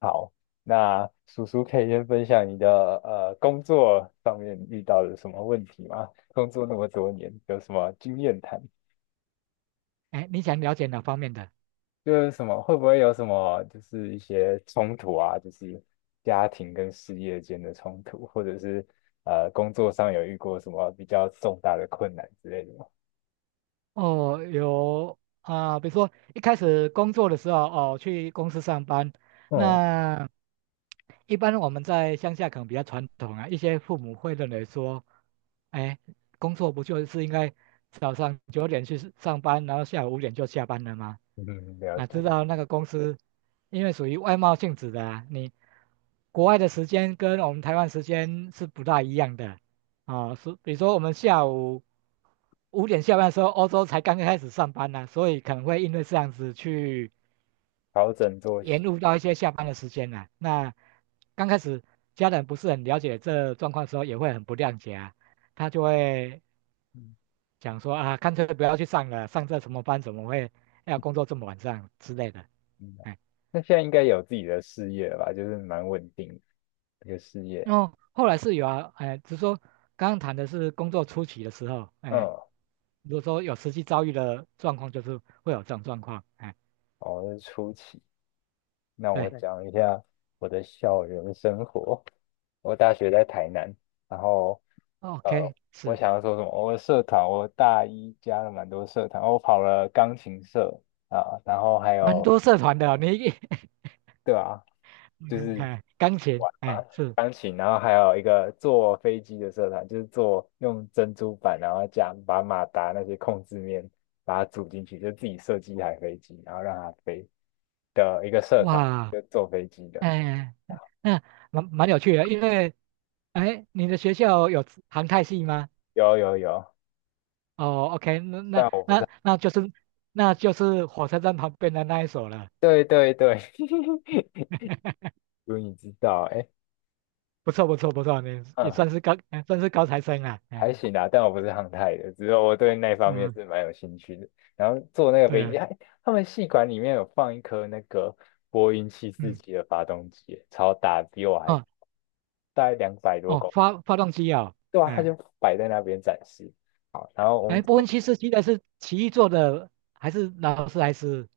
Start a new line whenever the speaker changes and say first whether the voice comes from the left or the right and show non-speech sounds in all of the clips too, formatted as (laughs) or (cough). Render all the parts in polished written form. left: 好，那叔叔可以先分享你的工作上面遇到的什么问题吗？工作那么多年，有什么经验谈？
right: 哎，你想了解哪方面的？
left: 就是什么会不会有什么就是一些冲突啊？就是家庭跟事业间的冲突，或者是工作上有遇过什么比较重大的困难之类的吗？
right: 哦，有啊。比如说一开始工作的时候，哦，去公司上班，
left: 哦，
right: 那一般我们在乡下可能比较传统啊，一些父母会认为说，哎，工作不就是应该早上9点去上班，然后下午五点就下班了吗？
left: (laughs) 嗯，了
right: 啊，知
left: 解，
right: 道那个公司，因为属于外贸性质的啊，你国外的时间跟我们台湾时间是不大一样的。啊，是比如说我们下午五点下班的时候，欧洲才刚刚开始上班呢，所以可能会因为这样子去
left: 调整作
right: 延
left: 息，
right: 误到一些下班的时间呢。那刚开始家人不是很了解这状况的时候，也会很不谅解啊，他就会
left: 嗯
right: 讲说啊，干脆不要去上了，上这什么班怎么会要工作这么晚上之类的。
left: 嗯，
right: 哎，
left: 那现在应该有自己的事业了吧？就是蛮稳定的一个事业，
right: 哦，后来是有啊。哎，只是说刚刚谈的是工作初期的时候，哎，
left: 嗯。
right: 如果说有实际遭遇的状况，就是会有这种状况。哎，
left: 哦，是初期，那我
right: 对
left: 对讲一下我的校园生活。我大学在台南，然后呃，
right: ，OK，是
left: 我想要说什么？我的社团，我大一加了蛮多社团，我跑了钢琴社啊，然后还
right: 蛮
left: 有
right: 多社团的哦，你一
left: 对啊，就
right: (laughs)
left: 是
right: 哎，钢琴，哎，
left: 啊，
right: 是
left: 钢琴，然后还有一个坐飞机的社团，就是坐用珍珠板，然后加把马达那些控制面把它组进去，就自己设计一台飞机，然后让它飞的一个社团，
right: 哇。
left: 就坐飞机的。
right: 哎，那蛮有趣的，因为哎，你的学校有航太系吗？
left: 有有有，
right: 哦，OK，那那
left: 虽
right: 那那就是那就是火车站旁边的那一所了，
left: 对对对，(laughs)
right: (laughs)
left: 如你知道，哎，
right: 不错不错不错，你也
left: 嗯，
right: 算是高哎算是高材生了。哎，
left: 还行啦，但我不是航太的，只是我对那方面
right: 嗯，
left: 是蛮有兴趣的。然后坐那个
right: 对
left: 飞
right: 啊，
left: 机，他们系馆里面有放一颗那个波音七四
right: 嗯，
left: 七的发动机，超大，比我还
right: 哦，
left: 大概两百多
right: 哦，
left: 公斤，
right: 发动机哦。
left: 对啊，他
right: 哎，
left: 就摆在那边展示。好，然后我
right: 哎
left: 们
right: 波
left: 坐，
right: 音七四七的是奇异做的还是劳斯莱斯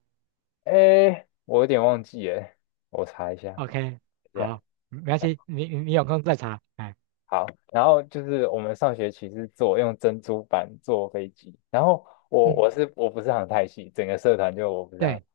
left: 哎，我有点忘记哎，我查一下，等
right: ？OK，
left: 一下。
right: 好，没关系，你有空再查。哎，
left: 好，然后就是我们上学期是做用珍珠板做飞机，然后我我
right: 嗯，
left: 是我不是航太系，整个社团就我不是航，
right: 对，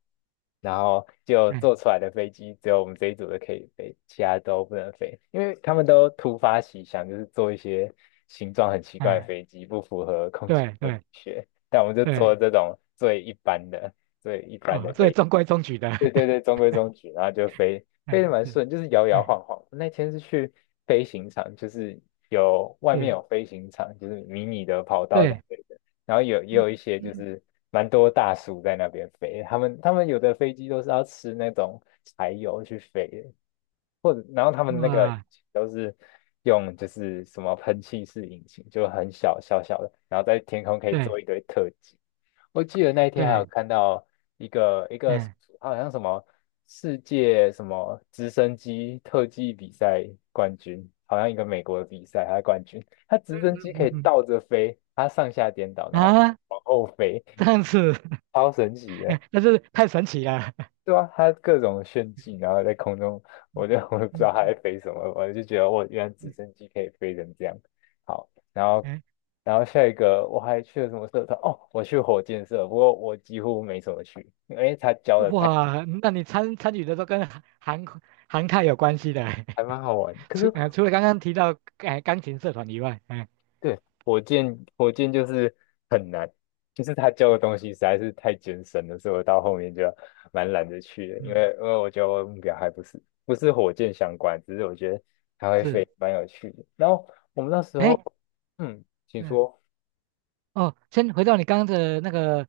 left: 然后就
right: 哎，
left: 做出来的飞机只有我们这一组的可以飞，其他都不能飞，因为他们都突发奇想，就是做一些形状很奇怪的
right: 哎
left: 飞机，不符合空气
right: 对
left: 动力
right: 对
left: 学，但我们就
right: 对。
left: 做这种最一般的最一般
right: 哦，
left: 的
right: 所以
left: 飞机，
right: 中规中矩的，
left: 对对对，
right: (laughs)
left: 中规中矩，然后就飞飞
right: 哎
left: 得蛮
right: 是
left: 顺，就是摇摇
right: 哎
left: 晃晃。那天是去飞行场，就是有外面
right: 是
left: 有飞行场，就是迷你的跑道之
right: 对。
left: 类的，然后有也
right: 嗯，
left: 有一些就
right: 嗯，
left: 是蛮多大叔在那边飞，他们有的飞机都是要吃那种柴油去飞的，或者然后他们那个引
right: 哇，
left: 擎都是用就是什么喷气式引擎，就很小的，然后在天空可以
right: 对
left: 做一堆特技。我记得那一天还有
right: 对，
left: 看到一个
right: 嗯
left: 好像什么世界什么直升机特技比赛冠军，好像一个美国的比赛，他是冠军，他直
right: 嗯
left: 升机可
right: 嗯
left: 以
right: 嗯
left: 倒着飞，他上下颠倒，然后
right: 啊，
left: 往后飞，
right: 这样子。
left: 超神奇的。
right: (laughs) 那是太神奇了。
left: 对啊，它各种炫技，然后在空中，我就 (laughs) 我也不知
right: 嗯
left: 道它
right: 嗯
left: 在飞什么，我就觉得我原来直
right: 嗯，
left: 升机可以飞成这样。好，然后
right: 哎，
left: 下一个我还去了什么社团？哦，我去火箭社，不过我几乎没什么去，因为他教的太
right: 哇，那你参参与的都跟韩泰有关系的。
left: 还蛮好玩。
right: (laughs)
left: 可
right: 除
left: 是
right: 除了刚刚提到哎钢琴社团以外，哎，
left: 对，火箭就是很难，就是他教的东西实在是太艰深了，所以我到后面就蛮懒得去的，因
right: 嗯，
left: 为因为我觉得我的目标还不是火箭相关，只是我觉得它会
right: 是，
left: 飞蛮有趣的。然后我们那时候，
right: 哎，
left: 嗯，请
right: 对，
left: 说，
right: 哦，先回到你刚刚的那个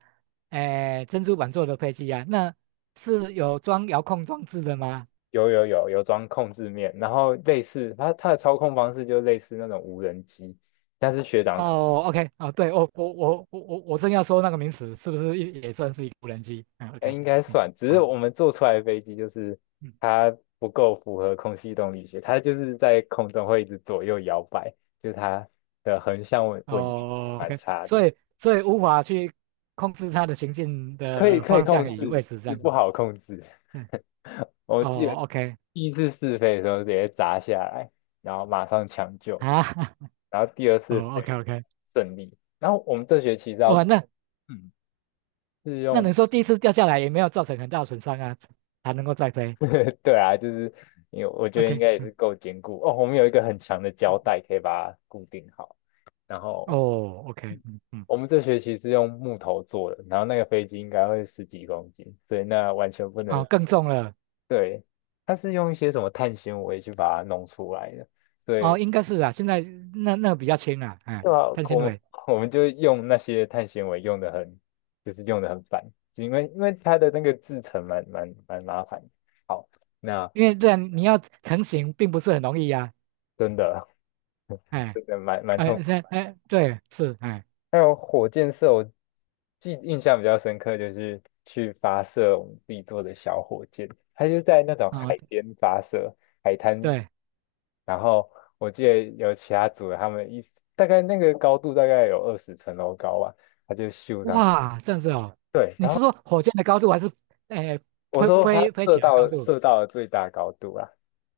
right: 哎珍珠板做的配器啊，那是有装遥控装置的吗？
left: 有有有,有装控制面，然后类似它的操控方式就类似那种无人机，但是。
right: 哦，OK，啊，对，我正要说那个名词是不是也也算是一个无人机？嗯
left: 呃，
right: ，OK，
left: 应该
right: 嗯，
left: 算，只是
right: 好，
left: 我们做出来的飞机就是
right: 嗯，
left: 它不够符合空气动力学，它就是在空中会一直左右摇摆，就是它的横向稳定性
right: 哦
left: 蛮
right: ，OK，
left: 差的，
right: 所以无法去控制它的行进
left: 可以
right: 的
left: 可以
right: 方
left: 控
right: 向与位
left: 制，
right: 置这
left: 是
right: 样子。
left: 不好控制。
right: 嗯，
left: (laughs) 我记得
right: 哦，OK，
left: 第一次试飞的时候直接砸下来，然后马上抢
right: 啊，
left: 救，
right: (laughs)
left: 然后第二次
right: 哦，OK
left: 飞
right: OK。
left: 顺利，然后我们这学期是要
right: 哇，那
left: 嗯。是
right: 那你
left: 用。
right: 说第一次掉下来也没有造成很大的损伤啊，还能够再飞
left: (laughs) 对啊，就是因为我觉得应
right: ？OK，
left: 该也是
right: 嗯
left: 够坚固哦。我们有一个很强的胶
right: 嗯，
left: 带可以把它固定好。然后
right: 哦，OK，嗯嗯。
left: 我们这学期是用木头做的，然后那个飞机应该会十几公斤，所以那完全不
right: 哦，
left: 能。
right: 更重了。
left: 对，它是用一些什么碳纤维去把它弄出来的，所以
right: 哦，应该是啊，现在那个比较轻啊，
left: (laughs)
right: 哎，
left: 对啊，
right: 碳纤
left: 我们
right: 维。
left: 我们就用那些碳纤维用的很，就是用的很烦，就因为它的那个制成蛮麻烦的好，那
right: 因为这样你要成型并不是很容易呀。
left: 真的 (laughs)
right: 哎，
left: 真的蛮痛。
right: 对是哎，
left: 还有火箭射，印象比较深刻，就是去发射我们自己做的小火箭，它就在那种海
right: 啊
left: 边发射，海滩。
right: 对，
left: 然后我记得有其他组的，他们一大概那个高度大概有20层楼高吧，它就咻上去。
right: 哇这样子哦。
left: 对，
right: 你
left: 然
right: 是
left: 后
right: 说火箭的高度还是哎
left: 我
right: 飞
left: 说它射
right: 起来的高
left: 到
right: 度？
left: 射到了最大高度啊，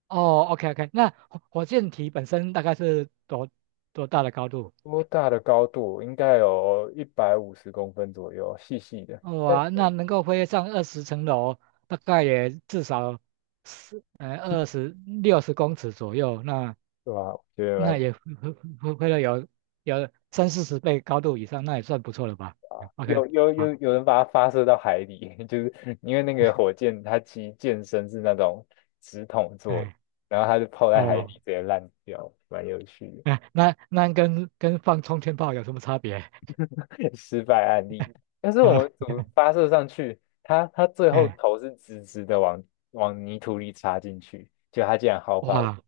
right: 哦，OK OK，那火火箭体本身大概是多多大的高度？
left: 多大的高度？应该有150公分左右，细细的，
right: 哇，那能够飞上20层楼，大概也至少是二十60公尺左右，那
left: 对吧？我觉得
right: 那
left: 蛮
right: 也会到有三四十倍高度以上，那也算不错了吧，嗯？OK，
left: 有有
right: 好，
left: 有有人把它发射到海里，(laughs) 就是因为那个火箭它其实箭身是那种直筒做的，
right: 哎，
left: 然后它就泡在海底里
right: 哦，
left: 直接烂掉，蛮有趣
right: 哎，那那跟放冲天炮有什么差别？(laughs)
left: 的 (laughs) 失败案例。但是
right: 啊，
left: 我们组发射上去，它最后
right: 哎，
left: 头是直直的往泥土里插进去，就它竟然毫发无，
right: 哇，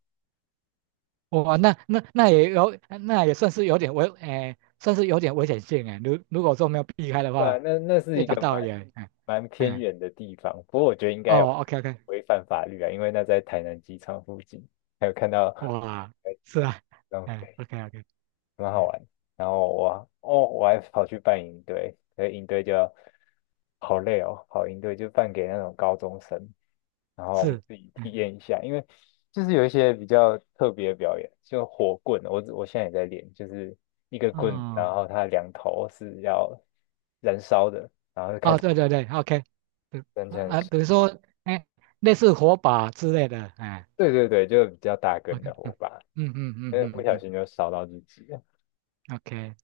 right: 哇那那那也有，那也算是有点危，哎，算是有点危险性哎。如如果说没有避开的
left: 对啊，
right: 话，
left: 那是
right: 被
left: 一
right: 打
left: 个
right: 到
left: 蛮
right: 也，哎，
left: 蛮偏
right: 哎，
left: 远的地方，不过我觉得应该有
right: 哦，OK OK，
left: 违反法律啊，因为那在台南机场附近，还有看到
right: 哇，是啊，
left: 浪
right: 哎
left: 费。
right: ，OK OK，
left: 蛮好
right: 嗯，
left: 玩。然后我还跑去扮营队，可是营队就好累哦，跑营队就扮给那种高中生，然后我们
right: 是，
left: 自己体
right: 嗯，
left: 验一下，因为就是有一些比较特别的表演，就火棍，我现在也在练，就是一个棍子
right: 哦。
left: 然后它两头是要燃烧的，
right: 哦，对对对，OK，对
left: 燃
right: 啊，
left: 成
right: 啊比如说，哎，类似火把之类的，哎
left: 对对对，就比较大根
right: ，OK，
left: 的
right: 嗯
left: 火把，
right: 嗯嗯嗯
left: 不
right: 嗯
left: 小
right: 嗯
left: 心就烧到自己。
right: ，OK，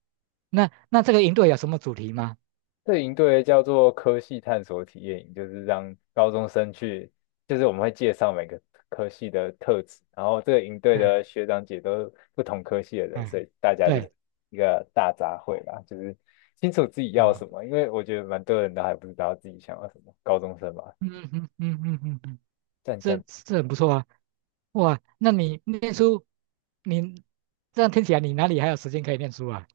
right: 那那这个营队有什么主题吗？
left: 这营队叫做科系探索体验营，就是让高中生去，就是我们会介绍每个科系的特质，然后这个营队
right: 哎，
left: 的学长姐都是不同科系的人，
right: 哎，
left: 所以大家就是
right: 对，
left: 一个大杂烩吧，就是清楚自己要
right: 哦，
left: 什么，因为我觉得蛮多人都还不知道自己想要什么，高中生嘛，
right: 嗯嗯嗯嗯嗯嗯，
left: 战
right: 这
left: 战
right: 这很不错啊。哇，那你念书，你这样听起来，你哪里还有时间可以念书啊？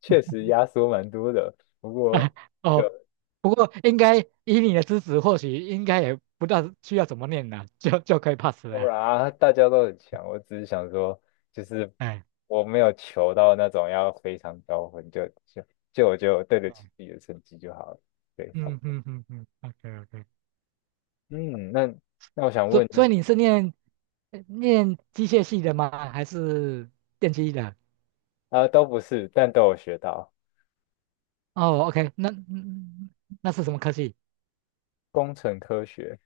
left: 确实压缩蛮多的，不
right: (laughs)
left: 过。
right: 啊，
left: 就。
right: 哦，不过应该以你的资质，或许应该也不知道需要怎么念了，就就可以 pass 了
left: 不
right: 啊，
left: 然啊，大家都很强。我只是想说，就是
right: 哎。
left: 我没有求到那种要非常高分，就就就我就对得起
right: 哦，
left: 自己的成绩就好了。对，差不
right: 嗯
left: 多。
right: 嗯嗯嗯，OK OK，
left: 嗯，那我想
right: 所
left: 问，就
right: 所
left: 是
right: 以你是念念机械系的吗？还是电机的？
left: 啊、都不是，但都有学到
right: 哦，OK，那嗯那是什么科技？
left: 工程科学，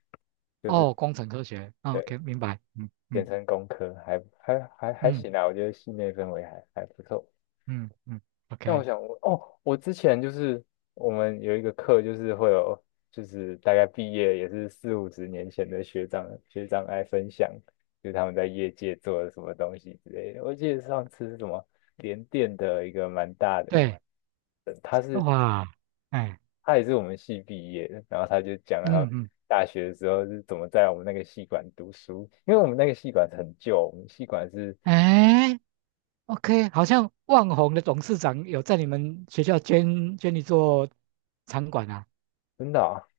left: 就是
right: 哦，工程科学。哦，
left: 对，
right: OK，明白。嗯
left: 简
right: 嗯
left: 称工科，还
right: 嗯
left: 行啊，我觉得系内氛围还不错。
right: 嗯嗯
left: 那我
right: ，OK，
left: 想问，哦，我之前就是我们有一个课，就是会有，就是大概毕业也是四五十年前的学长来分享，就是他们在业界做了什么东西之类的。我记得上次是什么联电的一个蛮大的，
right: 对，哇，哎，
left: 他也是我们系毕业的，然后他就讲了他
right: 嗯嗯，
left: 大学的时候是怎么在我们那个系馆读书，因为我们那个系馆很旧，我们系馆是
right: 哎，OK，好像万宏的董事长有在你们学校捐一座场馆啊？
left: 真的啊，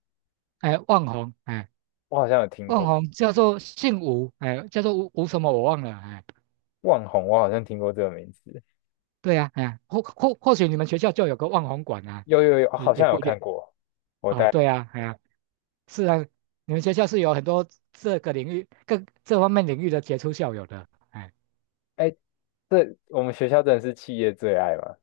right: 哎，万宏，哎，
left: 我好像有听
right: 万
left: 过
right: 宏叫做姓吴，哎，叫做吴什么我忘了，哎。
left: 万宏，我好像听过这个名字。
right: 对呀，哎呀，或或许你们学校就有个望红馆啊，
left: 有有有，
right: 也
left: 好
right: 也
left: 像有
right: 不一定
left: 看过。我
right: 啊。
left: 带，
right: 对呀，哎呀，是啊，你们学校是有很多这个领域、各这方面领域的杰出校友的。哎，
left: 哎，这我们学校真的是企业最爱嘛？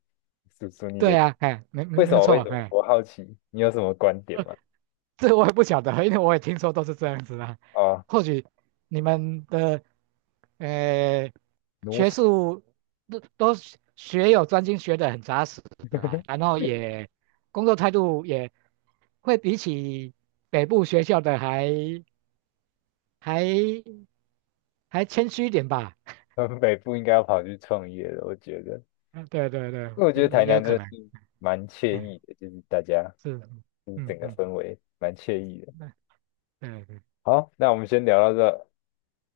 left: 叔叔，你
right: 对
left: 的
right: 呀，哎，没没
left: 为什
right: 没有
left: 么？为
right: 错，
left: 什么？
right: 哎。
left: 我好奇，你有什么观点吗？
right: (laughs) 这我也不晓得，因为我也听说都是这样子啊。
left: 哦，
right: 或许你们的呃
left: 奴
right: 学
left: 性，
right: 术都学有专精，学得很扎实啦，然
left: (laughs)
right: 后也工作态度也会比起北部学校的还还谦虚一点吧。
left: 我们北部应该要跑去创业的，我觉得，
right: 嗯，对对对，
left: 因为我觉得
right: 也
left: 台
right: 也有
left: 南真
right: 可
left: 的
right: 能，
left: 是蛮惬
right: 哎，
left: 意的，就是大家
right: 是，
left: 就是
right: 嗯
left: 整个
right: 嗯，
left: 氛围蛮惬意的。
right: 那对对，
left: 好，那我们先聊到这，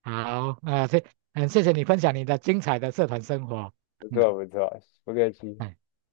right: 好啊，谢，很谢谢你分享你的精彩的社团生活，
left: 不
right: 嗯，
left: 错不错，不客气。
right: 哎。